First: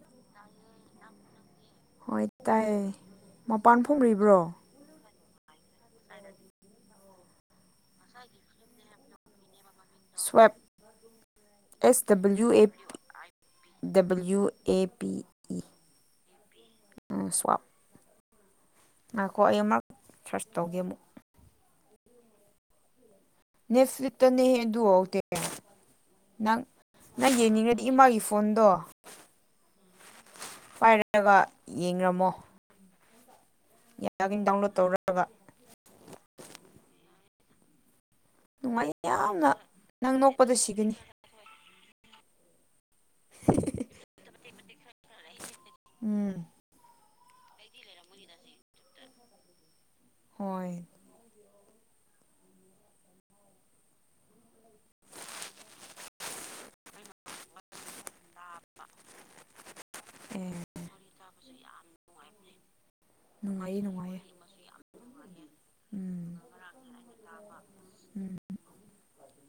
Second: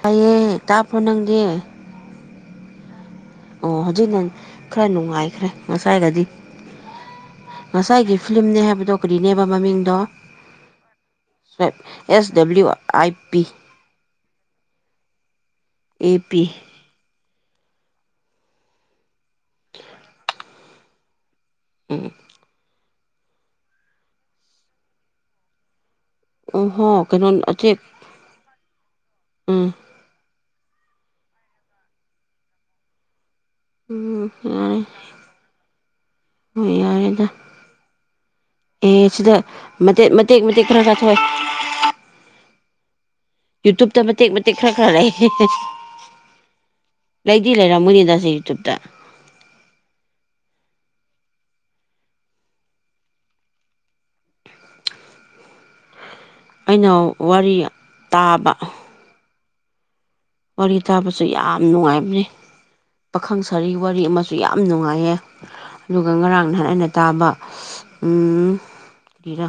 ꯇꯥꯢꯌꯦ ꯇꯥꯕ꯭ꯔꯣ ꯅꯪꯗꯤ ꯍꯣꯏ ꯇꯥꯏꯌꯦ ꯑꯣ ꯃꯄꯥꯟ ꯍꯧꯖꯤꯛ ꯐꯣꯡꯔꯤꯕ꯭ꯔꯣ ꯈꯔ ꯅꯨꯡꯉꯥꯏꯈ꯭ꯔꯦ ꯉꯁꯥꯏꯒꯗꯤ ꯉꯁꯥꯏꯒꯤ ꯐꯤꯂꯝꯅꯦ ꯍꯥꯏꯕꯗꯣ ꯀꯔꯤꯅꯦꯕ ꯃꯃꯤꯡ ꯁ꯭ꯋꯞ [unintelligible] ꯑꯦꯁ W W A I P W A P E [unintelligible] [unintelligible] [unintelligible] A P um swap ꯉꯥꯢꯈꯣ ꯑꯩ ꯑꯃꯨꯛ ꯁꯔꯁ ꯇꯧꯒꯦ ꯑꯃꯨꯛ ꯎꯝ [unintelligible] ꯇꯅꯦ ꯑꯗꯨ ꯅꯪ ꯑꯣꯍꯣ ꯀꯩꯅꯣ ꯅꯪ ꯑꯆꯦꯛ ꯌꯦꯡꯅꯤꯡꯉꯗꯤ ꯏꯃꯥꯒꯤ ꯐꯣꯟꯗꯣ ꯎꯝ ꯄꯥꯏꯔꯒ ꯌꯦꯡꯉꯥꯝꯃꯣ ꯎꯝ ꯗꯥꯎꯟꯂꯣꯗ ꯌꯥꯔꯦ ꯇꯧꯔꯒ ꯌꯥꯔꯦꯗ ꯅꯨꯡꯉꯥꯏ ꯑꯦ ꯁꯤꯗ ꯌꯥꯝꯅ ꯃꯇꯦꯛ ꯅꯪ ꯃꯇꯦꯛ ꯅꯣꯛꯄꯗ ꯃꯇꯦꯛ ꯈꯔ ꯁꯤꯒꯅꯤ ꯊꯣꯛꯑꯦ ꯌꯨꯇꯨꯞꯇ ꯃꯇꯦꯛ ꯃꯇꯦꯛ ꯈꯔ ꯈꯔ ꯂꯩ ꯎꯝ ꯂꯩꯗꯤ ꯂꯩꯔꯝꯃꯣꯏꯅꯤ ꯇꯁꯦ ꯌꯨꯇ꯭ꯨꯕꯇ ꯍꯣꯏ ꯑꯩꯅ ꯋꯥꯔꯤ ꯇꯥꯕ ꯑꯦ ꯋꯥꯔꯤ ꯇꯥꯕꯁꯨ ꯌꯥꯝ ꯅꯨꯡꯉꯥꯏꯕꯅꯤ ꯄꯥꯈꯪ ꯁꯔꯤ ꯅꯨꯡꯉꯥꯏꯌꯦ ꯋꯥꯔꯤ ꯅꯨꯡꯉꯥꯏꯌꯦ ꯑꯃꯁꯨ ꯌꯥꯝ ꯅꯨꯡꯉꯥꯏꯌꯦ ꯑꯗꯨꯒ ꯎꯝ ꯉꯔꯥꯡ ꯅꯍꯥꯟ ꯑꯩꯅ ꯇꯥꯕ ꯎꯝ ꯀꯔꯥ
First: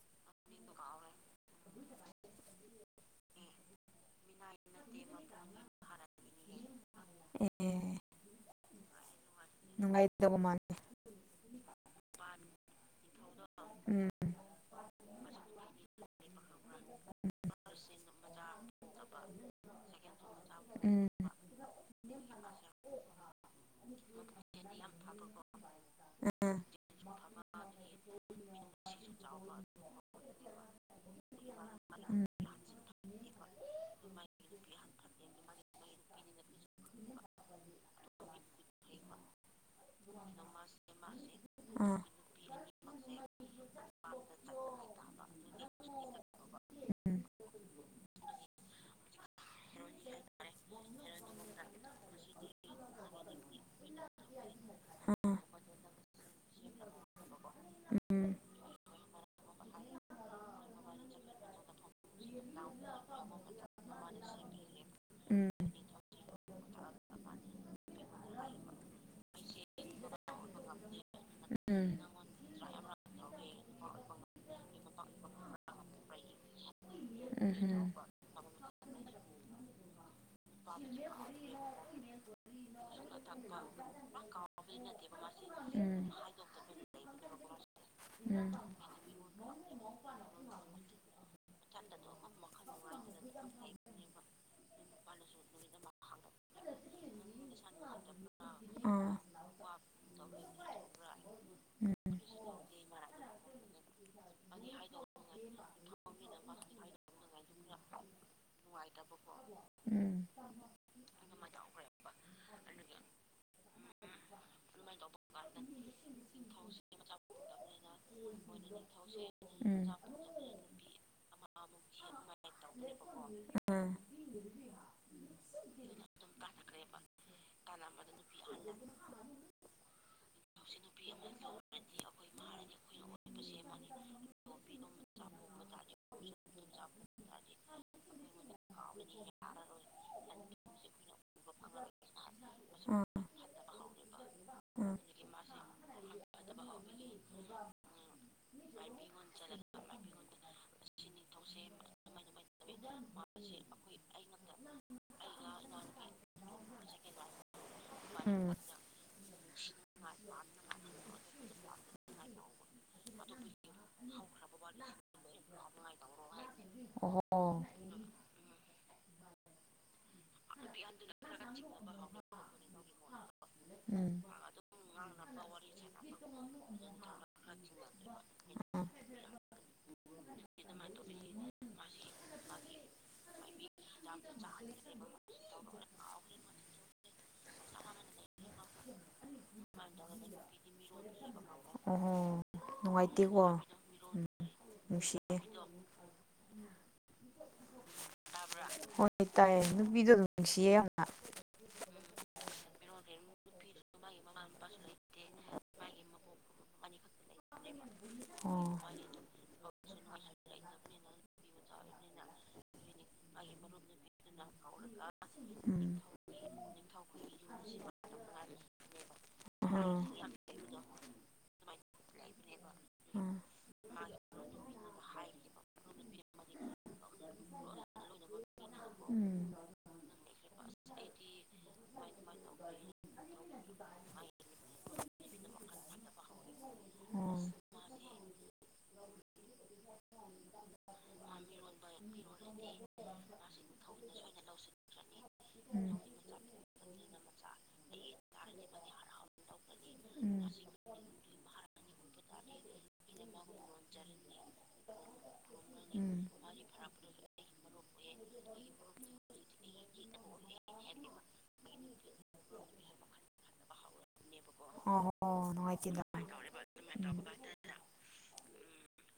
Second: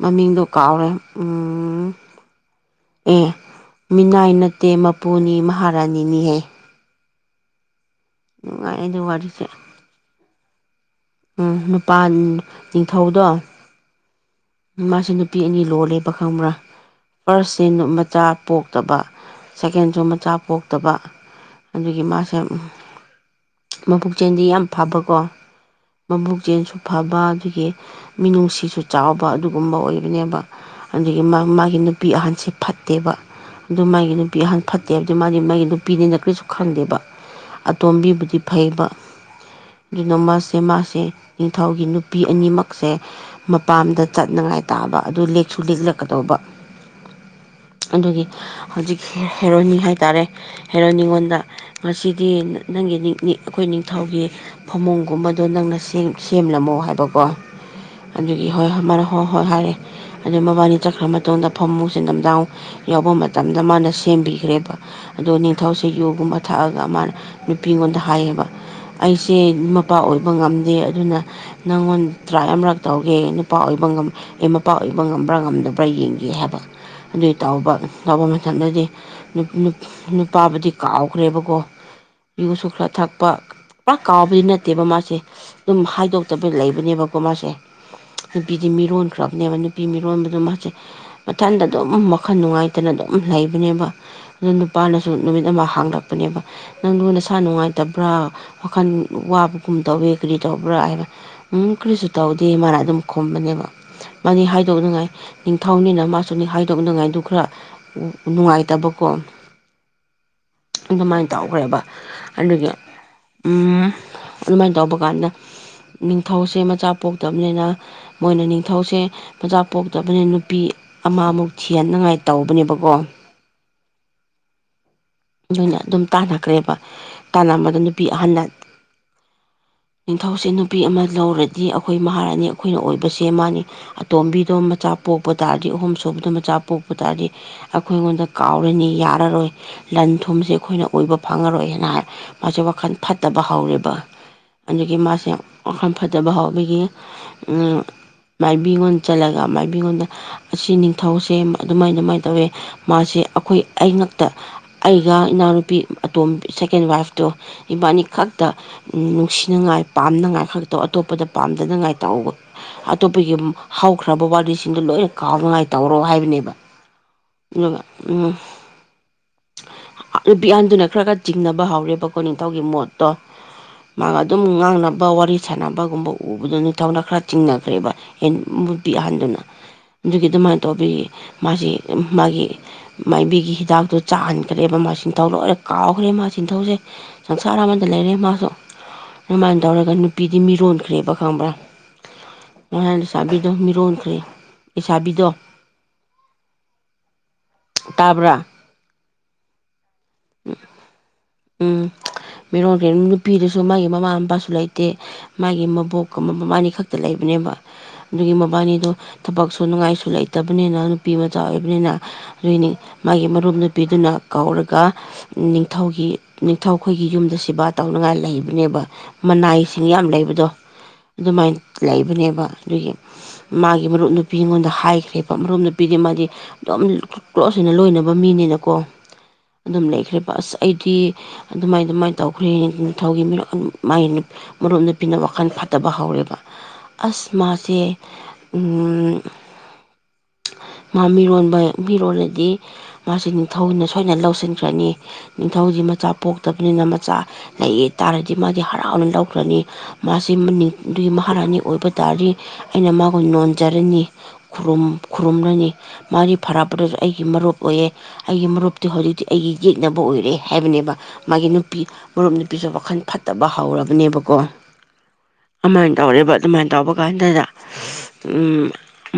ꯃꯃꯤꯡꯗꯣ ꯀꯥꯎꯔꯦ ꯎꯝ ꯑꯦ ꯃꯤꯅꯥꯏ ꯅꯠꯇꯦ ꯃꯄꯨꯅꯤ ꯃꯍꯥꯔꯥꯅꯤꯅꯤꯍꯦ ꯑꯦ ꯅꯨꯡꯉꯥꯏ ꯑ ꯑꯗꯨ ꯋꯥꯔꯤꯁꯦ ꯅꯨꯉꯥꯏꯇꯕ ꯃꯥꯜꯂꯤ ꯎꯝ ꯅꯨꯄꯥ ꯅꯤꯡꯊꯧꯗꯣ ꯎꯝ ꯃꯥꯁꯦ ꯅꯨꯄꯤ ꯑꯅꯤ ꯂꯣꯜꯂꯦꯕ ꯈꯪꯕ꯭ꯔꯥ ꯐꯥꯔꯁꯁꯦ ꯃꯆꯥ ꯄꯣꯛꯇꯕ ꯁꯥꯏꯀꯦꯟꯁꯨ ꯃꯆꯥ ꯄꯣꯛꯇꯕ ꯎꯝ ꯑꯗꯨꯒꯤ ꯃꯥꯁꯦ ꯃꯕꯨꯛ ꯆꯦꯟꯗꯤ ꯌꯥꯝ ꯐꯕꯀꯣ ꯃꯕꯨꯛ ꯑꯥ ꯆꯦꯟꯁꯨ ꯐꯕ ꯑꯗꯨꯗꯒꯤ ꯃꯤꯅꯨꯡꯁꯤꯁꯨ ꯆꯥꯎꯕ ꯑꯗꯨꯒꯨꯝꯕ ꯑꯣꯏꯕꯅꯦꯕ ꯑꯗꯒꯤ ꯃꯥꯒꯤ ꯅꯨꯄꯤ ꯎꯝ ꯑꯍꯟꯁꯦ ꯐꯠꯇꯦꯕ ꯑꯗꯨ ꯃꯥꯒꯤ ꯅꯨꯄꯤ ꯍꯍꯥꯟ ꯐꯠꯇꯦ ꯍꯥꯏꯕꯗꯤ ꯃꯥꯗꯤ ꯃꯥꯒꯤ ꯅꯨꯄꯤꯅꯤꯅ ꯀꯔꯤꯁꯨ ꯈꯪꯗꯦꯕ ꯑꯇꯣꯝꯕꯤꯕꯨꯗꯤ ꯐꯩꯕ ꯑꯗꯨꯅ ꯃꯥꯁ‌ꯦ ꯃꯥꯁꯦ ꯅꯤꯡꯊꯧꯒꯤ ꯑꯥ ꯅꯨꯄꯤ ꯑꯅꯤꯃꯛꯁꯦ ꯃꯄꯥꯝꯗ ꯆꯠꯅꯉꯥꯏ ꯇꯥꯕ ꯑꯗꯨ ꯂꯦꯛꯁꯨ ꯂꯤꯛꯂꯛꯀꯗꯧꯕ ꯎꯝ ꯑꯗꯨꯒꯤ ꯍꯧꯖꯤꯛ ꯍꯦꯔꯣꯏꯅꯤ ꯍꯥꯏꯇꯥꯔꯦ ꯍꯦꯔꯣ ꯅꯤꯉꯣꯟꯗ ꯉꯁꯤꯗꯤ ꯅꯪꯒꯤ ꯑꯩꯈꯣꯏ ꯅꯤꯡꯊꯧꯒꯤ ꯑꯥ ꯐꯃꯨꯡꯒꯨꯝꯕꯗꯣ ꯅꯪꯅ ꯁꯦꯝꯂꯝꯃꯣ ꯍꯥꯏꯕꯀꯣ ꯎꯝ ꯑꯗꯨꯒꯤ ꯍꯣꯏ ꯃꯔꯛ ꯍꯣꯏ ꯍꯣꯏ ꯍꯥꯏꯔꯦ ꯑꯗꯨ ꯃꯕꯥꯅꯤ ꯆꯠꯈ꯭ꯔ ꯃꯇꯨꯡꯗ ꯐꯃꯨꯁꯦ ꯃꯤꯗꯥꯡ ꯌꯥꯎꯕ ꯃꯇꯝꯗ ꯃꯥꯅ ꯁꯦꯝꯕꯤꯈ꯭ꯔꯦꯕ ꯑꯗꯣ ꯎꯝ ꯅꯤꯡꯊꯧꯁꯦ ꯌꯣꯒꯨꯝꯕ ꯊꯛꯑꯒ ꯃꯥꯅ ꯅꯨꯄꯤꯉꯣꯟꯗ ꯍꯥꯏꯌꯦꯕ ꯑꯩꯁꯦ ꯃꯄꯥ ꯑꯣꯏꯕ ꯉꯝꯗꯦ ꯑꯗꯨꯅ ꯎꯝ ꯅꯪꯉꯣꯟ ꯇ꯭ꯔꯥꯏ ꯑꯃꯔꯛ ꯇꯧꯒꯦ ꯅꯨꯄꯥ ꯑꯣꯏꯕ ꯃꯄꯥ ꯑꯣꯏꯕ ꯉꯝꯕ꯭ꯔꯥ ꯉꯝꯗꯕ꯭ꯔꯥ ꯌꯦꯡꯒꯦ ꯍꯥꯏꯕ ꯑꯗꯨꯏ ꯇ ꯎꯝ ꯇꯧꯕ ꯃꯇꯝꯗꯗꯤ ꯅꯨꯄꯥꯕꯨꯗꯤ ꯀꯥꯎꯈ꯭ꯔꯦꯕꯀꯣ ꯌꯨꯁꯨ ꯈꯔꯥ ꯊꯛꯄ ꯊꯛꯄ ꯄꯨꯔꯥꯛ ꯀꯥꯎꯕꯗꯤ ꯅꯠꯇꯦꯕ ꯃꯥꯁꯦ ꯑꯗꯨꯝ ꯎꯝ ꯍꯥꯏꯗꯣꯛꯇꯕ ꯂꯩꯕꯅꯦꯕꯀꯣ ꯃꯥꯁꯦ ꯎꯝ ꯅꯨꯄꯤꯗꯤ ꯃꯤꯔꯣꯟꯈ꯭ꯔꯕꯅꯦꯕ ꯅꯨꯄꯤ ꯃꯤꯔꯣꯟꯕꯗꯣ ꯃꯥꯁꯦ ꯃꯊꯟꯇ ꯑꯗꯨꯝ ꯋꯥꯈꯜ ꯅꯨꯡꯉꯥꯏꯇꯅ ꯑꯗꯨꯝ ꯂꯩꯕꯅꯦꯕ ꯗꯨ ꯅꯨꯄꯥꯅꯁꯨ ꯅꯨꯃꯤꯠ ꯑꯃ ꯍꯥꯡꯂꯛꯄꯅꯦꯕ ꯅꯪꯗꯨ ꯅꯁꯥ ꯅꯨꯡꯉꯥꯏꯇꯕ꯭ꯔꯥ ꯋꯥꯈꯜ ꯑꯥ ꯋꯥꯕꯒꯨꯝ ꯇꯧꯋꯤ ꯀ꯭ꯔꯤ ꯇꯧꯕ꯭ꯔꯥ ꯍꯥꯏꯅ ꯎꯝ ꯀ꯭ꯔꯤꯖꯨ ꯇꯧꯗꯦ ꯃꯥꯅ ꯑꯗꯨꯝ ꯈꯨꯝꯕꯅꯦꯕ ꯃꯥꯗꯤ ꯍꯥꯏꯗꯣꯛꯅꯉꯥꯏ ꯅꯤꯡꯊꯧꯅꯤꯅ ꯃꯥꯁꯨꯅꯤ ꯍꯥꯏꯗꯣꯛꯅꯉꯥꯏꯗꯨ ꯈ꯭ꯔ ꯎꯝ ꯅꯨꯡꯉꯥꯏ ꯅꯨꯡꯉꯥꯏꯇꯕꯀꯣ ꯎꯝ ꯑꯗꯨꯃꯥꯏ ꯇꯧꯈ꯭ꯔꯦꯕ ꯑꯗꯨꯒꯤ ꯎꯝ ꯑꯗꯨꯃꯥꯏꯅ ꯇꯧꯕ ꯀꯥꯟꯗ ꯅꯤꯡꯊꯧꯁꯦ ꯃꯆꯥ ꯄꯣꯛꯇꯕꯅꯤꯅ ꯃꯣꯏꯅ ꯅꯤꯡꯊꯧꯁꯦ ꯃꯆꯥ ꯎꯝ ꯄꯣꯛꯇꯕꯅꯤ ꯅꯨꯄꯤ ꯑꯃ ꯑꯃꯨꯛ ꯊꯤꯍꯟꯅꯉꯥꯏ ꯇꯧꯕꯅꯦꯕꯀꯣ꯫ ꯑ ꯗꯨꯅ ꯑꯗꯨꯝ ꯇꯥꯟꯅꯈ꯭ꯔꯦꯕ ꯇꯥꯟꯂꯝꯕꯗꯣ ꯅꯨꯄꯤ ꯑꯍꯟꯅ ꯅꯤꯡꯊꯧꯁꯦ ꯅꯨꯄꯤ ꯑꯃ ꯂꯧꯔꯗꯤ ꯑꯈꯣꯏ ꯃꯍꯥꯔꯥꯅꯤ ꯑꯈꯣꯏꯅ ꯑꯣꯏꯕꯁꯦ ꯃꯥꯅꯤ ꯑꯇꯣꯝꯕꯤꯗꯣ ꯃꯆꯥ ꯄꯣꯛꯄ ꯇꯥꯔꯗꯤ ꯑꯍꯨꯝ ꯁꯨꯕꯗ ꯃꯆꯥ ꯄꯣꯛꯄ ꯇꯥꯔꯗꯤ ꯑꯈꯣꯏ ꯉꯣꯟꯗ ꯀꯥꯎꯔꯅꯤ ꯌꯥꯔꯔꯣꯏ ꯂꯟ ꯊꯨꯝꯖꯦ ꯑꯈꯣꯏꯅ ꯑꯣꯏꯕ ꯐꯪꯉꯥꯔꯣꯏ ꯍꯦꯅ ꯍꯥꯏ ꯃꯥꯖꯦ ꯋꯥꯈꯜ ꯑꯥ ꯐꯠꯇꯕ ꯍꯧꯔꯦꯕ꯫ ꯑꯥ ꯑꯗꯒꯤ ꯃꯥꯁꯦ ꯋꯥꯈꯜ ꯐꯠꯇꯕ ꯍꯧꯕꯒꯤ ꯎꯝ ꯃꯥꯏꯕꯤꯉꯣꯟ ꯆꯠꯂꯒ ꯃꯥꯏꯕꯤꯉꯣꯟꯗ ꯑꯁꯤ ꯅꯤꯡꯊꯧꯁꯦ ꯑꯃ ꯑꯗꯨꯃꯥꯏ ꯑꯗꯨꯃꯥꯏ ꯇꯧꯋꯦ ꯃꯥꯁꯦ ꯑꯈꯣꯏ ꯑꯩꯉꯛꯇ ꯑꯩ ꯒ ꯏꯅꯥꯎꯅꯨꯄꯤ ꯑꯇꯣꯝ ꯁꯦꯀꯦꯟ ꯋꯥꯏꯐꯇꯣ ꯏꯕꯥꯟꯅꯤ ꯈꯛꯇ ꯎꯝ ꯅꯨꯡꯁꯤꯅꯉꯥꯏ ꯄꯥꯝꯅꯉꯥꯏ ꯈꯛꯇꯧ ꯑꯇꯣꯞꯄꯗ ꯄꯥꯝꯗꯅꯉꯥꯏ ꯇꯧꯕ ꯑꯇꯣꯞꯄꯒꯤ ꯑꯝ ꯍꯧꯈ꯭ꯔꯕ ꯋꯥꯔꯤꯁꯤꯡꯗꯨ ꯂꯣꯏꯅ ꯀꯥꯎꯅꯉꯥꯏ ꯇꯧꯔꯣ ꯍꯥꯏꯕꯅꯦꯕ ꯑꯣꯍꯣ ꯅꯨꯒ ꯎꯝ [inaudible] ꯅꯨꯄꯤ ꯑꯍꯟꯗꯨꯅ ꯈ꯭ꯔ ꯈ꯭ꯔ ꯆꯤꯡꯅꯕ ꯍꯧꯔꯦꯕꯀꯣ ꯅꯤꯡꯊꯧꯒꯤ ꯃꯣꯠꯇꯣ ꯃꯥꯒ ꯎꯝ ꯑꯗꯨꯝ ꯉꯥꯡꯅꯕ ꯋꯥꯔꯤ ꯁꯥꯟꯅꯕꯒꯨꯝꯕ ꯎꯕꯗꯨꯅꯤ ꯊꯧꯅ ꯈ꯭ꯔ ꯆꯤꯡꯅꯈ꯭ꯔꯦꯕ ꯍꯦ ꯅꯨꯄꯤ ꯑꯍꯟꯗꯨꯅ ꯗꯨꯒꯤ ꯑꯗꯨꯃꯥꯏ ꯇꯧꯕꯤꯌꯦ ꯃꯥꯖꯦ ꯃꯥꯒꯤ ꯃꯥꯏꯕꯤꯒꯤ ꯍꯤꯗꯥꯛꯇꯣ ꯆꯥꯍꯟꯈ꯭ꯔꯦꯕ ꯃꯥꯁꯤ ꯅꯤꯡꯊꯧ ꯂꯣꯏꯅ ꯀꯥꯎꯈ꯭ꯔꯦ ꯃꯥꯁꯤ ꯁꯤꯡꯊꯧꯁꯦ꯫ ꯁꯪꯁꯥꯔ ꯑꯃꯗ ꯂꯩꯔꯦ ꯃꯥꯁꯨ ꯑꯗꯨꯃꯥꯏꯅ ꯇꯧꯔꯒ ꯅꯨꯄꯤꯗꯤ ꯃꯤꯔꯣꯟꯈ꯭ꯔꯦꯕ ꯈꯪꯕ꯭ꯔꯥ ꯑꯣꯍꯣ ꯉꯍꯥꯟ ꯁꯥꯕꯤꯗꯣ ꯅꯨꯡꯉꯥꯏꯇꯦꯀꯣ ꯃꯤꯔꯣꯟꯈ꯭ꯔꯦ ꯂꯩꯥꯁꯥꯕꯤꯗꯣ ꯅꯨꯡꯁꯤꯌꯦ ꯇꯥꯕ꯭ꯔꯥ ꯍꯣꯏ ꯇꯥꯏꯌꯦ ꯅꯨꯄꯤꯗꯣ [inaudible] ꯅꯨꯡꯁꯤꯌꯦ ꯌꯥꯝꯅ ꯎꯝ ꯃꯤꯔꯣꯟꯈ꯭ꯔꯦ ꯅꯨꯄꯤꯗꯁꯨ ꯃꯥꯒꯤ ꯃꯃꯥ ꯃꯄꯥꯁꯨ ꯂꯩꯇꯦ꯫ ꯃꯥꯒꯤ ꯃꯕꯣꯛꯀ ꯃ ꯃꯕꯥꯥꯟꯅꯤ ꯈꯛꯇ ꯂꯩꯕꯅꯦꯕ꯫ ꯗꯨꯒꯤ ꯑꯣ ꯃꯕꯥꯟꯅꯤꯗꯣ ꯊꯕꯛ ꯁꯨꯅꯉꯥꯏꯁꯨ ꯂꯩꯇꯕꯅꯤꯅ ꯅꯨꯄꯤ ꯃꯆꯥ ꯑꯣꯏꯕꯅꯤꯅ ꯗꯨꯏꯅꯤ ꯃꯥꯒꯤ ꯃꯔꯨꯞ ꯅꯨꯄꯤꯗꯨꯅ ꯀꯧꯔꯒ ꯎꯝ ꯅꯤꯡꯊꯧꯒꯤ ꯅꯤꯡꯊꯧꯈꯣꯏꯒꯤ ꯌꯨꯝꯗ ꯁꯦꯕꯥ ꯇꯧꯅꯉꯥꯏ ꯂꯩꯕꯅꯦꯕ꯫ ꯑꯥ ꯃꯅꯥꯏꯁꯤꯡ ꯌꯥꯝ ꯂꯩꯕꯗꯣ ꯑꯗꯨꯃꯥꯏꯅ ꯂꯩꯕꯅꯦꯕ ꯑꯗꯨꯒꯤ ꯑꯥ ꯃꯥꯒꯤ ꯃꯔꯨꯞ ꯅꯨꯄꯤꯉꯣꯟꯗ ꯍꯥꯏꯈ꯭ꯔꯦꯕ ꯃꯔꯨꯞ ꯅꯨꯄꯤꯗꯤ ꯃꯥꯗꯤ ꯗꯣꯝ ꯀ꯭ꯂꯣꯁ ꯍꯣꯏꯅ ꯂꯣꯏꯅꯕ ꯃꯤꯅꯤꯅꯀꯣ ꯎꯝ ꯑꯗꯨꯝ ꯂꯩꯈ꯭ꯔꯦꯕ ꯑꯁ ꯑꯩꯗꯤ ꯑꯗꯨꯃꯥꯏ ꯗꯨꯃꯥꯏ ꯇꯧꯈ꯭ꯔꯦ ꯅꯤꯡꯊꯧꯒꯤ ꯃꯤꯔꯛ ꯑꯝ ꯃꯥꯏ ꯅꯨ ꯃꯔꯨꯞ ꯅꯨꯄꯤꯅ ꯋꯥꯈꯜ ꯐꯠꯇꯕ ꯍꯧꯔꯦꯕ꯫ ꯑꯥꯁ ꯑꯣ ꯃꯥꯁꯦ ꯎꯝ ꯃꯥ ꯃꯤꯔꯣꯟꯕ ꯃꯤꯔꯣꯜꯂꯗꯤ ꯃꯥꯁꯦ ꯅꯤꯡꯊꯧꯅ ꯁꯣꯏꯅ ꯂꯧꯁꯤꯟ ꯈ꯭ꯔꯅꯤ ꯅꯤꯡꯊꯧꯗꯤ ꯎꯝ ꯃꯆꯥ ꯄꯣꯛꯇꯕꯅꯤꯅ ꯃꯆꯥ ꯂꯩꯌꯦ ꯇꯥꯔꯗꯤ ꯃꯥꯗꯤ ꯍꯔꯥꯎꯅ ꯂꯧꯈ꯭ꯔꯅꯤ ꯃꯥꯁꯤ ꯎꯝ ꯃꯅꯤꯡꯗꯨꯒꯤ ꯃꯍꯥꯔꯥꯅꯤ ꯑꯣꯏꯕ ꯇꯥꯔꯗꯤ ꯑꯩꯅ ꯃꯥꯕꯨ ꯅꯣꯟꯖꯔꯅꯤ ꯈꯨꯔꯨꯝ ꯈꯨꯔꯨꯝꯂꯅꯤ ꯎꯝ ꯃꯔꯤ ꯐꯔꯛꯄꯗꯁꯨ ꯑꯩꯒꯤ ꯃꯔꯨꯞ ꯑꯣꯏꯌꯦ ꯑꯩꯒꯤ ꯃꯔꯨꯞꯇꯤ ꯍꯧꯖꯤꯛꯇꯤ ꯑꯩꯒꯤ ꯌꯦꯛꯅꯕ ꯑꯣꯏꯔꯦ ꯍꯥꯏꯕꯅꯦꯕ ꯃꯥꯒꯤ ꯅꯨꯄꯤ ꯃꯔꯨꯞ ꯅꯨꯄꯤꯁꯨ ꯋꯥꯈꯜ ꯐꯠꯇꯕ ꯍꯧꯔꯕꯅꯦꯕꯀꯣ ꯑꯣ ꯍꯣ ꯑꯃꯥꯏꯅ ꯅꯨꯡꯉꯥꯏꯇꯦꯗ ꯇꯧꯔꯦꯕ ꯑꯗꯨꯃꯥꯏꯅ ꯇꯧꯕ ꯎꯝ ꯀꯥꯟꯗꯨꯗ ꯎꯝ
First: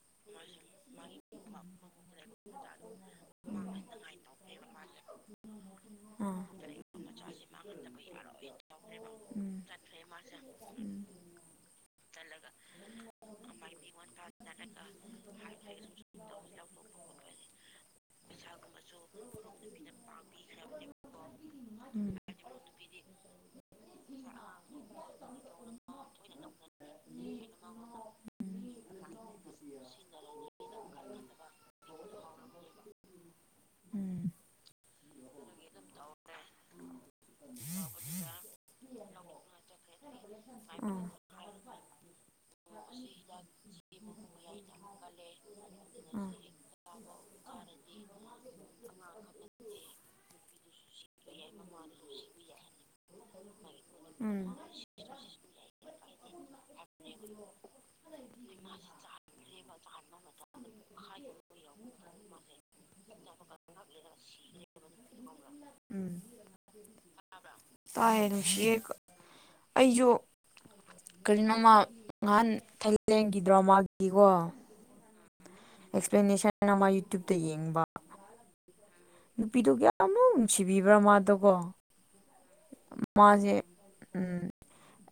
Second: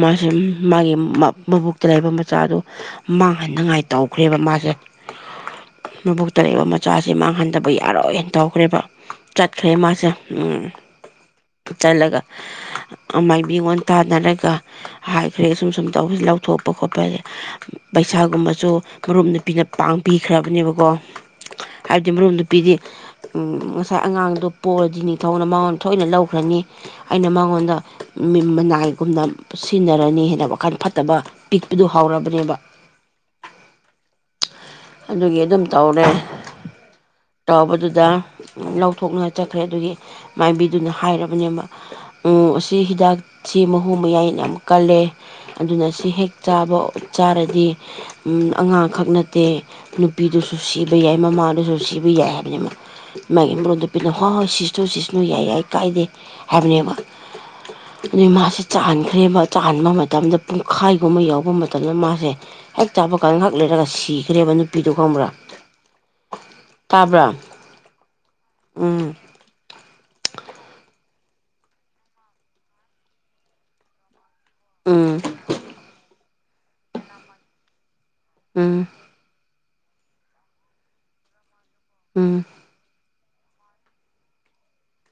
ꯃꯥꯁꯦ ꯃꯥꯒꯤ ꯃꯕꯨꯛꯇ ꯂꯩꯕ ꯃꯆꯥꯗꯨ ꯃꯥꯡꯍꯟꯅꯉꯥꯏ ꯇꯧꯈ꯭ꯔꯦꯕ ꯃꯥꯁꯦ [unintelligible] ꯑꯥ ꯃꯕꯨꯛꯇ ꯂꯩꯕ ꯃꯆꯥꯁꯤ ꯃꯥꯡꯍꯟꯗꯕ ꯌꯥꯔꯣꯏꯅ ꯇꯧꯈ꯭ꯔꯦꯕ ꯎꯝ ꯆꯠꯈ꯭ꯔꯦ ꯃꯥꯁꯦ ꯎꯝ ꯆꯠꯂꯒ ꯃꯥꯏꯕꯤ ꯋꯣꯟ ꯇꯥꯅꯔꯒ ꯍꯥꯏꯈ꯭ꯔꯦ ꯁꯨꯝ ꯁꯨꯝ ꯇꯧ ꯂꯧꯊꯣꯛꯄ ꯈꯣꯠꯄꯖꯦ ꯄꯩꯁꯥꯒꯨꯝꯕꯁꯨ ꯃꯔꯨꯞ ꯅꯨꯄꯤꯅ ꯄꯥꯡ ꯄꯤꯈ꯭ꯔꯕꯅꯦꯕꯀꯣ ꯍꯥꯏꯕꯗꯤ ꯎꯝ ꯃꯔꯨꯞ ꯅꯨꯄꯤꯗꯤ ꯎꯝ ꯉꯁꯥꯏ ꯑꯉꯥꯡꯗꯣ ꯄꯣꯛꯂꯗꯤ ꯅꯤꯡꯊꯧꯅ ꯃꯉꯣꯟ ꯊꯣꯏꯅ ꯂꯧꯈ꯭ꯔꯅꯤ ꯑꯩꯅ ꯃꯉꯣꯟꯗ ꯃꯤ ꯃꯅꯥꯏꯒꯨꯝꯅ ꯁꯤꯟꯅꯔꯅꯤ ꯍꯥꯏꯅ ꯋꯥꯈꯟ ꯐꯠꯇꯕ ꯄꯤꯛꯄꯗꯨ ꯍꯧꯔꯕꯅꯦꯕ ꯎꯝ ꯑꯗꯨꯒꯤ ꯑꯗꯨꯝ ꯇꯧꯔꯦ ꯇꯧꯕꯗꯨꯗ ꯂꯧꯊꯣꯛꯅꯉꯥꯏ ꯆꯠꯈ꯭ꯔꯦ ꯑꯗꯨꯒꯤ ꯃꯥꯏꯕꯤꯗꯨꯅ ꯑꯥ ꯍꯥꯏꯔꯕꯅꯦꯕ ꯎꯝ ꯑꯁꯤ ꯍꯤꯗꯥꯛꯁꯤ ꯃꯍꯨ ꯃꯌꯥꯏ ꯌꯥꯝ ꯀꯜꯂꯦ ꯑꯗꯨꯅ ꯁꯤ ꯍꯦꯛ ꯆꯥꯕ ꯆꯥꯔꯗꯤ ꯎꯝ ꯑꯉꯥꯡꯈꯛ ꯅꯠ ꯇꯦ ꯅꯨꯄꯤꯗꯨꯁꯨ ꯁꯤꯕ ꯌꯥꯏ ꯃꯃꯥꯗꯨꯁꯨꯁꯤꯕ ꯌꯥꯏ ꯍꯥꯏꯕꯅꯦꯕ ꯃꯥꯒꯤ ꯃꯔꯣꯟꯗꯨ ꯄꯤꯂꯣ ꯎꯝ ꯍꯣꯏ ꯁꯤꯁꯅꯨ ꯁꯤꯁꯅꯨ ꯌꯥꯏ ꯌꯥꯏ ꯀꯥꯏꯗꯦ ꯍꯥꯏꯕꯅꯦꯕ ꯑꯗꯩ ꯃꯥꯁꯦ ꯆꯥꯟꯈ꯭ꯔꯦꯕ ꯆꯥꯟꯕ ꯃꯇꯝꯗ ꯄꯨꯡꯈꯥꯏꯒꯨꯝꯕ ꯌꯥꯎꯕ ꯃꯇꯝꯗ ꯃꯥꯁꯦ ꯍꯦꯛ ꯆꯥꯕ ꯀꯥꯟ ꯉꯥꯏꯍꯥꯛ ꯂꯩꯔꯒ ꯁꯤ ꯔꯦꯕ ꯅꯨꯄꯤꯗꯣ ꯈꯪꯕ꯭ꯔꯥ ꯎꯝ ꯇꯥꯕ꯭ꯔꯥ ꯇꯥꯏꯌꯦ ꯅꯨꯡꯁꯤꯌꯦ ꯀ ꯎꯝ ꯑꯩꯁꯨ ꯀꯔꯤꯅꯣꯃ ꯉꯍꯥꯟ ꯊꯥꯏꯂꯦꯟꯒꯤ ꯗ꯭ꯔꯃꯥꯒꯤꯀꯣ ꯎꯝ ꯑꯦꯛꯁꯄ꯭ꯂꯦꯅꯦꯁꯟ ꯑꯃ ꯌꯨꯇ꯭ꯌꯨꯨꯞꯇ ꯌꯦꯡꯕ ꯎꯝ ꯅꯨꯄꯤꯗꯨ ꯀꯌꯥꯃꯨꯛ ꯅꯨꯡꯁꯤꯕꯤꯕ꯭ꯔꯥ ꯃꯥꯗꯣꯀꯣ ꯎꯝ ꯃꯥꯁꯦ ꯎꯝ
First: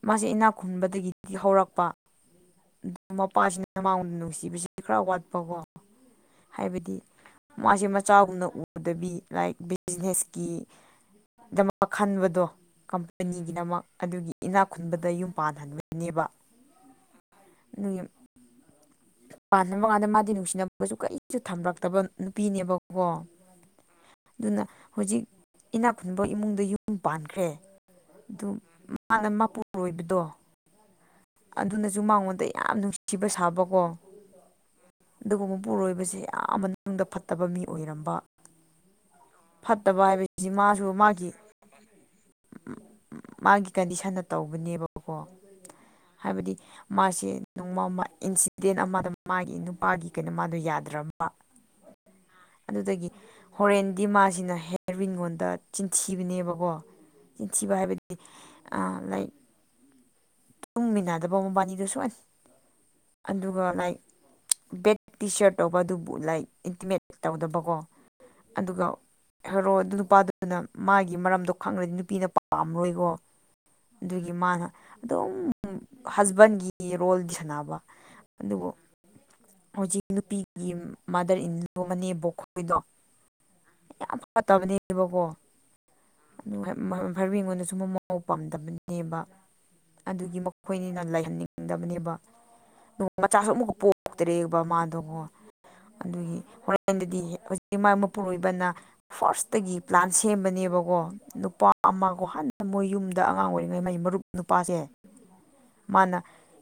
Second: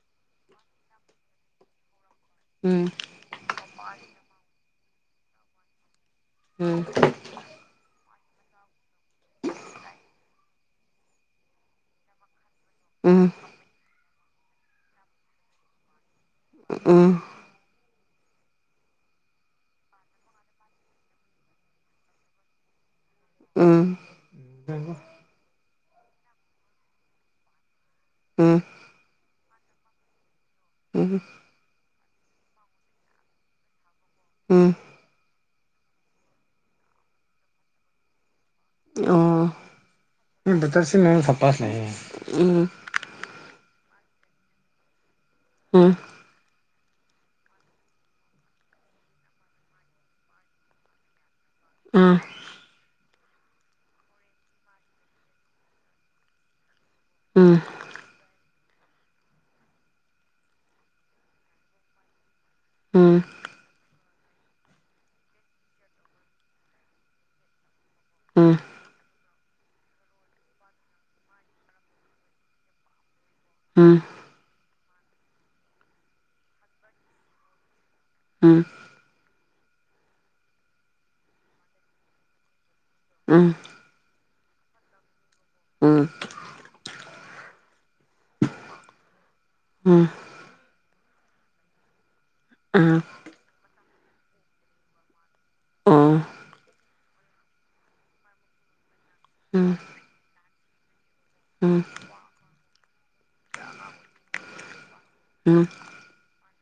ꯃꯥꯁꯦ ꯏꯅꯥꯛ ꯈꯨꯟꯕꯗꯒꯤꯗꯤ ꯍꯧꯔꯛꯄ ꯎꯝ ꯃꯄꯥꯁꯤꯅ ꯃꯥꯕꯨ ꯅꯨꯡꯁꯤꯕꯁꯤꯗꯤ ꯈꯔ ꯋꯥꯠꯄꯀꯣ ꯍꯥꯏꯕꯗꯤ ꯃꯥꯁꯦ ꯃꯆꯥꯒꯨꯝꯅ ꯎꯗꯕꯤ ꯂꯥꯏꯛ ꯕꯤꯖꯤꯅꯦꯁ ꯀꯤ ꯗꯃꯛ ꯈꯟꯕꯗꯣ ꯀꯝꯄꯅꯤꯒꯤꯗꯃꯛ ꯑꯗꯨꯒꯤ ꯏꯅꯥꯛ ꯈꯨꯟꯕꯗ ꯌꯨꯝ ꯄꯥꯟꯍꯟꯕꯅꯦꯕ ꯎꯝ ꯅꯨꯌꯨꯝ ꯄꯥꯟꯗ꯭ꯔꯕ ꯀꯥꯟꯗ ꯃꯥꯗꯤ ꯅꯨꯡꯁꯤꯅꯕꯁꯨ ꯀꯩꯁꯨ ꯊꯝꯂꯛꯇꯕ ꯅꯨꯄꯤꯅꯦꯕꯀꯣ ꯎꯝ ꯑꯗꯨꯅ ꯍꯧꯖꯤꯛ ꯏꯅꯥ ꯈꯨꯨꯟꯕ ꯏꯃꯨꯡꯗ ꯌꯨꯝ ꯄꯥꯟꯈ꯭ꯔꯦ ꯑꯗꯨ ꯍꯥꯟꯅ ꯃꯄꯨꯔꯣꯏꯕꯗꯣ ꯎꯝ ꯑꯗꯨꯅꯁꯨ ꯃꯉꯣꯟꯗ ꯌꯥꯝ ꯅꯨꯡꯁꯤꯕ ꯁꯥꯕꯀꯣ ꯎꯝ ꯑꯗꯨꯒ ꯃꯄꯨꯔꯣꯏꯕꯁꯦ ꯌꯥꯝ ꯃꯅꯨꯡꯗ ꯐꯠꯇꯕ ꯃꯤ ꯑꯣꯏꯔꯝꯕ ꯐꯠꯇꯕ ꯍꯥꯏꯕꯁꯤ ꯑꯣ ꯕꯇꯔ ꯃꯥꯁꯨ ꯁꯤꯟꯅꯩꯔꯣ ꯃꯥꯒꯤ [unintelligible] ꯎꯝ ꯃꯥꯒꯤ ꯀꯟꯗꯤꯁꯟꯅ ꯇꯧꯕꯅꯦꯕꯀꯣ ꯎꯝ ꯍꯥꯏꯕꯗꯤ ꯃꯥꯁꯦ ꯅꯣꯡꯃꯃꯥ ꯏꯟꯁꯤꯗꯦꯟ ꯑꯃꯗ ꯃꯥꯒꯤ ꯅꯨꯄꯥꯒꯤ ꯀꯩꯅꯣ ꯃꯥꯗꯣ ꯌꯥꯗ꯭ꯔꯕ ꯎꯝ ꯑꯗꯨꯗꯒꯤ ꯍꯣꯔꯦꯟꯗꯤ ꯃꯥꯁꯤꯅ ꯍꯦꯔꯋꯤꯟꯉꯣꯟꯗ ꯆꯤꯟꯊꯤꯕꯅꯦꯕꯀꯣ ꯆꯤꯟꯊꯤꯕ ꯍꯥꯏꯕꯗꯤ ꯑꯥ ꯂꯥꯏꯛ ꯇꯨꯡꯃꯤꯟꯅꯗꯕ ꯃꯕꯥꯅꯤꯗꯨ ꯁꯣꯏꯅ ꯎꯝ ꯎꯝ ꯎꯝ ꯑꯗꯨꯒ ꯂꯥꯏꯛ ꯕꯦꯠ ꯇꯤ ꯁꯔꯠ ꯇꯧꯕ ꯑꯗꯨꯕꯨ ꯂꯥꯏꯛ ꯏꯟꯇꯤꯃꯦꯠ ꯇꯧꯗꯕꯀꯣ ꯎꯝ ꯑꯗꯨꯒ ꯍꯦꯔꯣ ꯑꯗꯨ ꯅꯨꯄꯥꯗꯨꯗꯨꯅ ꯃꯥꯒꯤ ꯃꯔꯝꯗꯣ ꯈꯪꯉ꯭ꯔꯗꯤ ꯅꯨꯄꯤꯅ ꯄꯥꯝꯃꯔꯣꯏꯀꯣ ꯎꯝ ꯑꯗꯨꯒꯤ ꯃꯥꯅ ꯑꯗꯨꯝ ꯍꯖꯕꯦꯟꯒꯤ ꯔꯣꯜꯗꯤ ꯁꯥꯟꯅꯕ ꯑꯗꯨꯕꯨ ꯍꯧꯖꯤꯛ ꯅꯨꯄꯤꯒꯤ ꯌꯨꯝ ꯃꯥꯗꯔ ꯏꯟ ꯂꯣ ꯃꯅꯦꯝꯕꯣꯛꯈꯣꯏꯗꯣ ꯎꯝ ꯌꯥꯝ ꯐꯠꯇꯕꯅꯦꯕꯀꯣ ꯎꯝ ꯍꯥꯔꯋꯤꯡ ꯍꯣꯏꯗꯨꯁꯨ ꯃꯃꯧ ꯄꯥꯝꯗꯕꯅꯦꯕ ꯑꯗꯨꯒꯤ ꯃꯈꯣꯏꯅꯤꯅ ꯂꯩꯍꯟꯅꯤꯡꯗꯕꯅꯦꯕ ꯃꯆꯥꯁꯨ ꯑꯃꯨꯛꯀ ꯄꯣꯛꯇ꯭ꯔꯦꯕ ꯃꯥꯗꯣꯀꯣ ꯑꯗꯨꯒꯤ ꯍꯣꯔꯦꯟꯗꯗꯤ ꯍꯧꯖꯤꯛꯇꯤ ꯃꯥꯒꯤ ꯃꯄꯨꯔꯣꯏꯕꯅ ꯐꯥꯔꯁꯇꯒꯤ ꯄ꯭ꯂꯥꯟ ꯁꯦꯝꯕꯅꯦꯕꯀꯣ ꯅꯨꯄꯥ ꯑꯃꯀꯣ ꯍꯟꯅ ꯃꯣꯏ ꯌꯨꯝꯗ ꯑꯉꯥꯡ ꯑꯣꯏꯔꯤꯉꯩ ꯃꯩ ꯃꯔꯨꯞ ꯅꯨꯄꯥꯁꯦ ꯃꯥꯅ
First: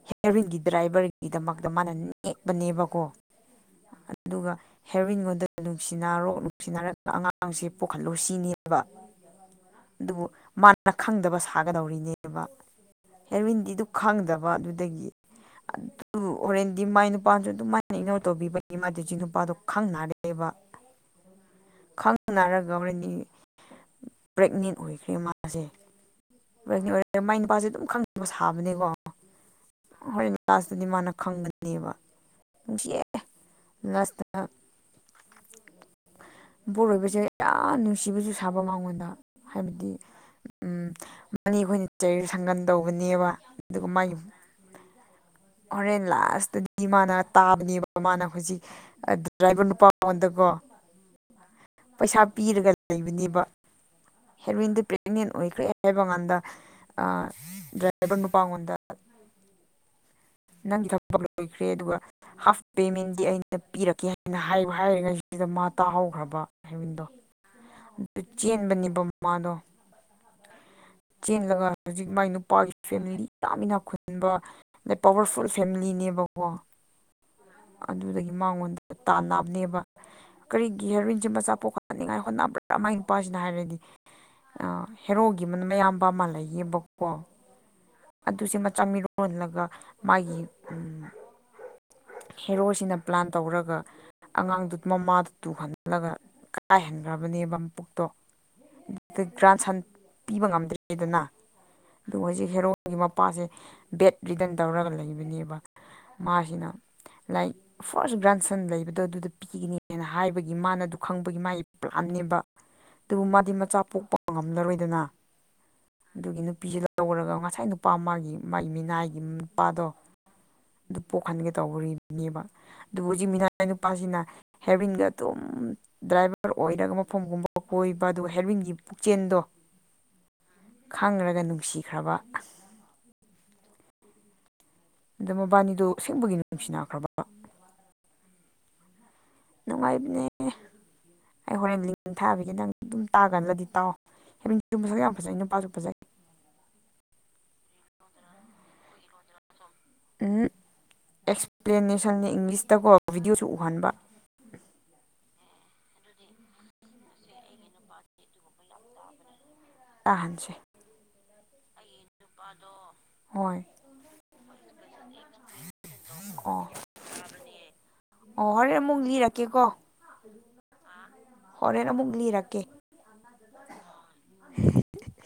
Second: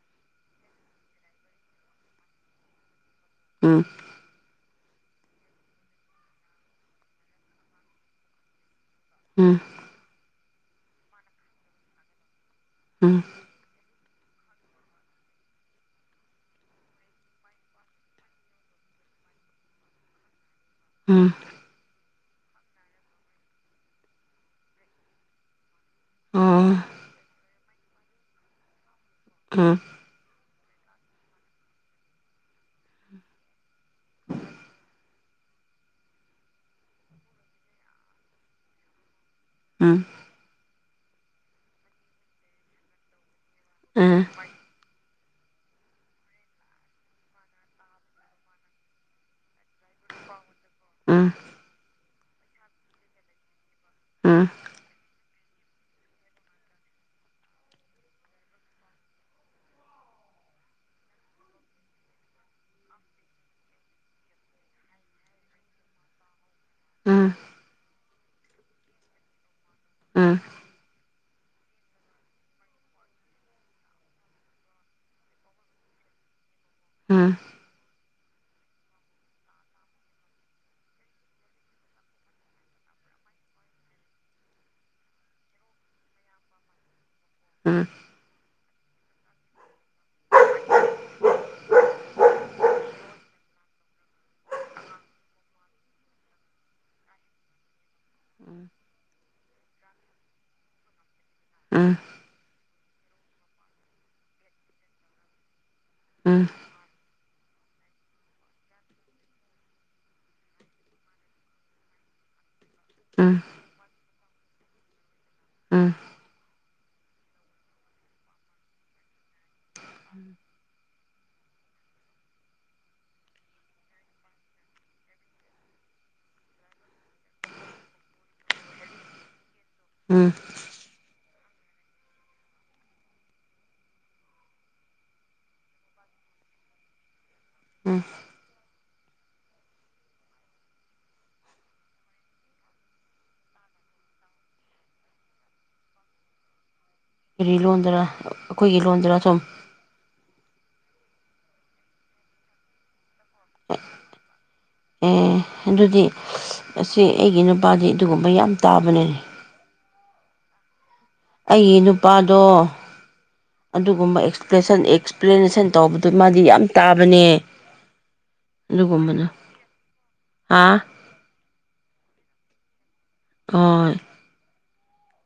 ꯍꯦꯔꯣꯏꯟꯒꯤ ꯗ꯭ꯔꯥꯏꯚꯔꯒꯤꯗꯃꯛꯇ ꯃꯥꯅ ꯅꯦꯛꯄꯅꯦꯕꯀꯣ ꯎꯝ ꯑꯗꯨꯒ ꯍꯦꯔꯣꯏꯟꯒꯥ ꯅꯨꯡꯁꯤꯅꯔꯣ ꯅꯨꯡꯁꯤꯅꯔꯒ ꯑꯉꯥꯡꯁꯦ ꯄꯣꯛꯍꯜꯂꯨ ꯁꯤꯅꯦꯕ ꯑꯗꯨꯕꯨ ꯃꯥꯅ ꯈꯪꯗꯕ ꯁꯥꯒꯗꯧꯔꯤꯅꯦꯕ ꯍꯦꯔꯣꯏꯟꯗꯤꯗꯨ ꯈꯪꯗꯕ ꯑꯗꯨꯗꯒꯤ ꯑꯗꯨ ꯍꯣꯔꯦꯟꯗꯤ ꯃꯥꯏ ꯅꯨꯄꯥꯁꯨ ꯑꯗꯨꯃꯥꯏꯅ ꯏꯒꯅꯣꯔ ꯇꯧꯕꯤꯕꯒꯤ ꯃꯥꯗꯨ ꯍꯧꯖꯤꯛ ꯅꯨꯄꯥꯗꯨ ꯈꯪꯅꯔꯦ ꯔꯦꯕ ꯎꯝ ꯈꯪꯅꯔꯒ ꯃꯣꯏꯔꯩꯅꯤ ꯄ꯭ꯔꯦꯒꯅꯦꯟ ꯑꯣꯏꯈ꯭ꯔꯦ ꯃꯥꯁꯦ ꯄ꯭ꯔꯦꯒꯅꯦꯟ ꯑꯣꯏꯔ ꯃꯥꯏ ꯅꯨꯄꯥꯁꯦ ꯑꯗꯨꯝ ꯈꯪꯗꯕ ꯁꯥꯕ ꯕꯅꯦꯀꯣ ꯎꯝ ꯍꯣꯔꯦꯟ ꯂꯥꯁꯇꯗꯤ ꯃꯥꯅ ꯈꯪꯕꯅꯦꯕ ꯅꯨꯡꯁꯤꯌꯦ ꯂꯥꯁꯇ ꯃꯄꯨꯔꯣꯏꯕꯁꯦ ꯌꯥꯝ ꯅꯨꯡꯁꯤꯕꯁꯨ ꯁꯥꯕ ꯃꯉꯣꯟꯗ ꯍꯥꯏꯕꯗꯤ ꯃꯅꯦꯈꯣꯏꯅ ꯆꯩꯔ ꯁꯪꯒꯟ ꯇꯧꯕꯅꯦꯕ ꯑꯗꯨꯒ ꯃꯥꯒꯤ ꯍꯣꯔꯦꯟ ꯂꯥꯁꯇꯗꯤ ꯃꯥꯅ ꯇꯥꯕꯅꯦꯕ ꯃꯥꯅ ꯍꯧꯖꯤꯛ ꯑꯗꯥ ꯗ꯭ꯔꯥꯏꯕꯔ ꯅꯨꯄꯥ ꯃꯉꯣꯟꯗꯀꯣ ꯎꯝ ꯄꯩꯁꯥ ꯄꯤꯔꯒ ꯂꯩꯕꯅꯦꯕ ꯍꯦꯔꯣꯏꯟꯗꯨ ꯄ꯭ꯔꯦꯒꯅꯦꯟ ꯑꯣꯏꯈ꯭ꯔꯦ ꯍꯥꯏꯕ ꯀꯥꯟꯗ ꯑꯥ ꯅꯨꯄꯥꯉꯣꯟꯗ ꯅꯪꯒꯤ ꯊꯕꯛ ꯂꯣꯏꯈ꯭ꯔꯦ ꯑꯗꯨꯒ ꯍꯥꯐ ꯄꯦꯃꯦꯟꯗꯤ ꯑꯩꯅ ꯄꯤꯔꯛꯀꯦ ꯍꯥꯏꯅ ꯍꯥꯏꯌꯨ ꯍꯥꯏꯔꯤꯉꯩꯁꯤꯗ ꯃꯥ ꯇꯥꯍꯧꯈ꯭ꯔꯕ ꯍꯦꯔꯣꯏꯟꯗꯣ ꯆꯦꯟꯕꯅꯤꯕ ꯃꯥꯗꯣ ꯎꯝ ꯆꯦꯜꯂꯒ ꯍꯧꯖꯤꯛ ꯃꯥꯒꯤ ꯅꯨꯄꯥꯒꯤ ꯐꯦꯃꯤꯂꯤ ꯌꯥꯃꯤꯅꯥꯛ ꯈꯨꯟꯕ ꯑꯗꯩ ꯄꯋꯥꯔꯐꯨꯜ ꯐꯦꯃꯤꯂꯤꯅꯦꯕꯀꯣ ꯎꯝ ꯑꯗꯨꯗꯒꯤ ꯃꯉꯣꯟꯗ ꯇꯥꯟꯅꯥꯅꯦꯕ ꯀꯔꯤꯒꯤ ꯍꯦꯔꯤꯡ ꯃꯆꯥ ꯄꯣꯛꯍꯥꯅꯤꯡꯉꯥꯏ ꯍꯣꯠꯅꯕꯗ ꯃꯥꯏ ꯅꯨꯄꯥꯁꯤꯅ ꯍꯥꯏꯔꯗꯤ ꯑ ꯍꯦꯔꯣꯒꯤ ꯑꯌꯥꯝꯕ ꯑꯃ ꯂꯩꯌꯦꯕꯀꯣ ꯎꯝ ꯑꯗꯨꯁꯦ ꯃꯆꯥ ꯃꯤꯔꯣꯜꯂꯒ ꯃꯥꯒꯤ ꯎꯝ ꯍꯦꯔꯣꯁꯤꯅ ꯄ꯭ꯂꯥꯟ ꯇꯧꯔꯒ ꯑꯉꯥꯡꯗꯨ ꯃꯃꯥꯗ ꯇꯨꯍꯜꯂꯒ ꯀꯥꯏꯍꯟꯈ꯭ꯔꯕꯅꯦꯕ ꯃꯄꯨꯛꯇꯣ ꯑꯗꯩ ꯒ꯭ꯔꯥꯟ ꯁꯟ ꯄꯤꯕ ꯉꯝꯗ꯭ꯔꯦꯗꯅ ꯑꯗꯨ ꯍꯧꯖꯤꯛ ꯍꯦꯔꯣꯒꯤ ꯃꯄꯥꯁꯦ ꯕꯦꯠ ꯔꯤꯗꯟ ꯇꯧꯔꯒ ꯂꯩꯕꯅꯦꯕ ꯃꯥꯁꯤꯅ ꯂꯥꯏꯛ ꯐꯥꯔꯁ ꯒ꯭ꯔꯥꯟ ꯁꯟ ꯂꯩꯕꯗꯣ ꯑꯗꯨꯗ ꯄꯤꯒꯅꯤꯅ ꯍꯥꯏꯕꯒꯤ ꯃꯥꯅ ꯑꯗꯨ ꯈꯪꯕꯒꯤ ꯃꯥꯒꯤ ꯄ꯭ꯂꯥꯟꯅꯦꯕ ꯑꯗꯨꯕꯨ ꯃꯥꯗꯤ ꯃꯆꯥ ꯄꯣꯛꯄ ꯉꯝꯂꯔꯣꯏꯗꯅ ꯑꯗꯨꯒꯤ ꯅꯨ ꯅꯨꯄꯤꯁꯤꯅ ꯂꯧꯔꯒ ꯉꯁꯥꯏ ꯅꯨꯄꯥ ꯃꯥꯒꯤ ꯃꯥꯒꯤ ꯃꯤꯅꯥꯏꯒꯤ ꯅꯨꯄꯥꯗꯣ [unintelligible] ꯑꯗꯨ ꯄꯣꯛꯍꯟꯒꯦ ꯇꯧꯔꯤꯕꯅꯦꯕ ꯑꯗꯨꯕꯨ ꯍꯧꯖꯤꯛ ꯃꯤꯅꯥꯏ ꯅꯨꯄꯥꯁꯤꯅ ꯍꯦꯔꯋꯤꯟꯒ ꯑꯗꯨꯝ ꯗ꯭ꯔꯥꯏꯚꯔ ꯑꯣꯏꯔꯒ ꯃꯐꯝꯒꯨꯝꯕ ꯀꯣꯏꯕ ꯑꯗꯨꯒ ꯍꯦꯔꯋꯤꯟꯒꯤ ꯄꯨꯛꯆꯦꯟꯗꯣ ꯎꯝ ꯈꯪꯔꯒ ꯅꯨꯡꯁꯤꯈ꯭ꯔꯕ ꯑꯗꯣ ꯃꯕꯥꯅꯤꯗꯣ ꯑꯁꯦꯡꯕꯒꯤ ꯅꯨꯡꯁꯤꯅꯈ꯭ꯔꯕ ꯎꯝ ꯅꯨꯡꯉꯥꯏꯕꯅꯦ ꯑꯩ ꯍꯣꯔꯦꯟ ꯂꯤꯡ ꯊꯥꯕꯤꯒꯤ ꯅꯪ ꯑꯗꯨꯝ ꯇꯥꯒꯜꯂꯗꯤ ꯇꯥꯎ ꯍꯦꯔꯣꯅꯤꯗꯣ ꯃꯁꯛ ꯌꯥꯝ ꯐꯖꯩ ꯅꯨꯄꯥꯁꯨ ꯐꯖꯩ ꯀꯔꯤ ꯂꯣꯟꯗꯔ ꯑꯩꯈꯣꯏꯒꯤ ꯂꯣꯟꯗꯔ ꯁꯨꯝ ꯎ ꯑꯦꯛꯁꯄ꯭ꯂꯦꯅꯦꯁꯟꯅꯦ ꯏꯪꯂꯤꯁꯇꯀꯣ ꯚꯤꯗꯤꯑꯣꯁꯨ ꯎꯍꯟꯕ ꯑꯦ ꯑꯗꯨꯗꯤ ꯑꯁꯤ ꯑꯩꯒꯤ ꯅꯨꯄꯥꯗꯤ ꯑꯗꯨꯒꯨꯝꯕ ꯌꯥꯝ ꯇꯥꯕꯅꯦ ꯇꯥꯍꯟꯁꯦ ꯑꯩꯒꯤ ꯅꯨꯄꯥꯗꯣ ꯍꯣꯏ ꯑꯗꯨꯒꯨꯝꯕ ꯑꯦꯛꯁꯄ꯭ꯂꯦꯁꯟ ꯑꯦꯛꯁꯄ꯭ꯂꯦꯅꯦꯁꯟ ꯇꯧꯕꯗꯨ ꯃꯥꯗꯤ ꯌꯥꯝ ꯑꯣ ꯇꯥꯕꯅꯦ ꯑꯣ ꯍꯣꯔꯦꯟ ꯑꯃꯨꯛ ꯑꯗꯨꯒꯨꯝꯕꯗꯣ ꯂꯤꯔꯛꯀꯦꯀꯣ ꯍꯥ ꯍꯣꯔꯦꯟ ꯑꯃꯨꯛ ꯂꯤꯔꯛꯀꯦ ꯍ‌ꯣꯏ [unintelligible]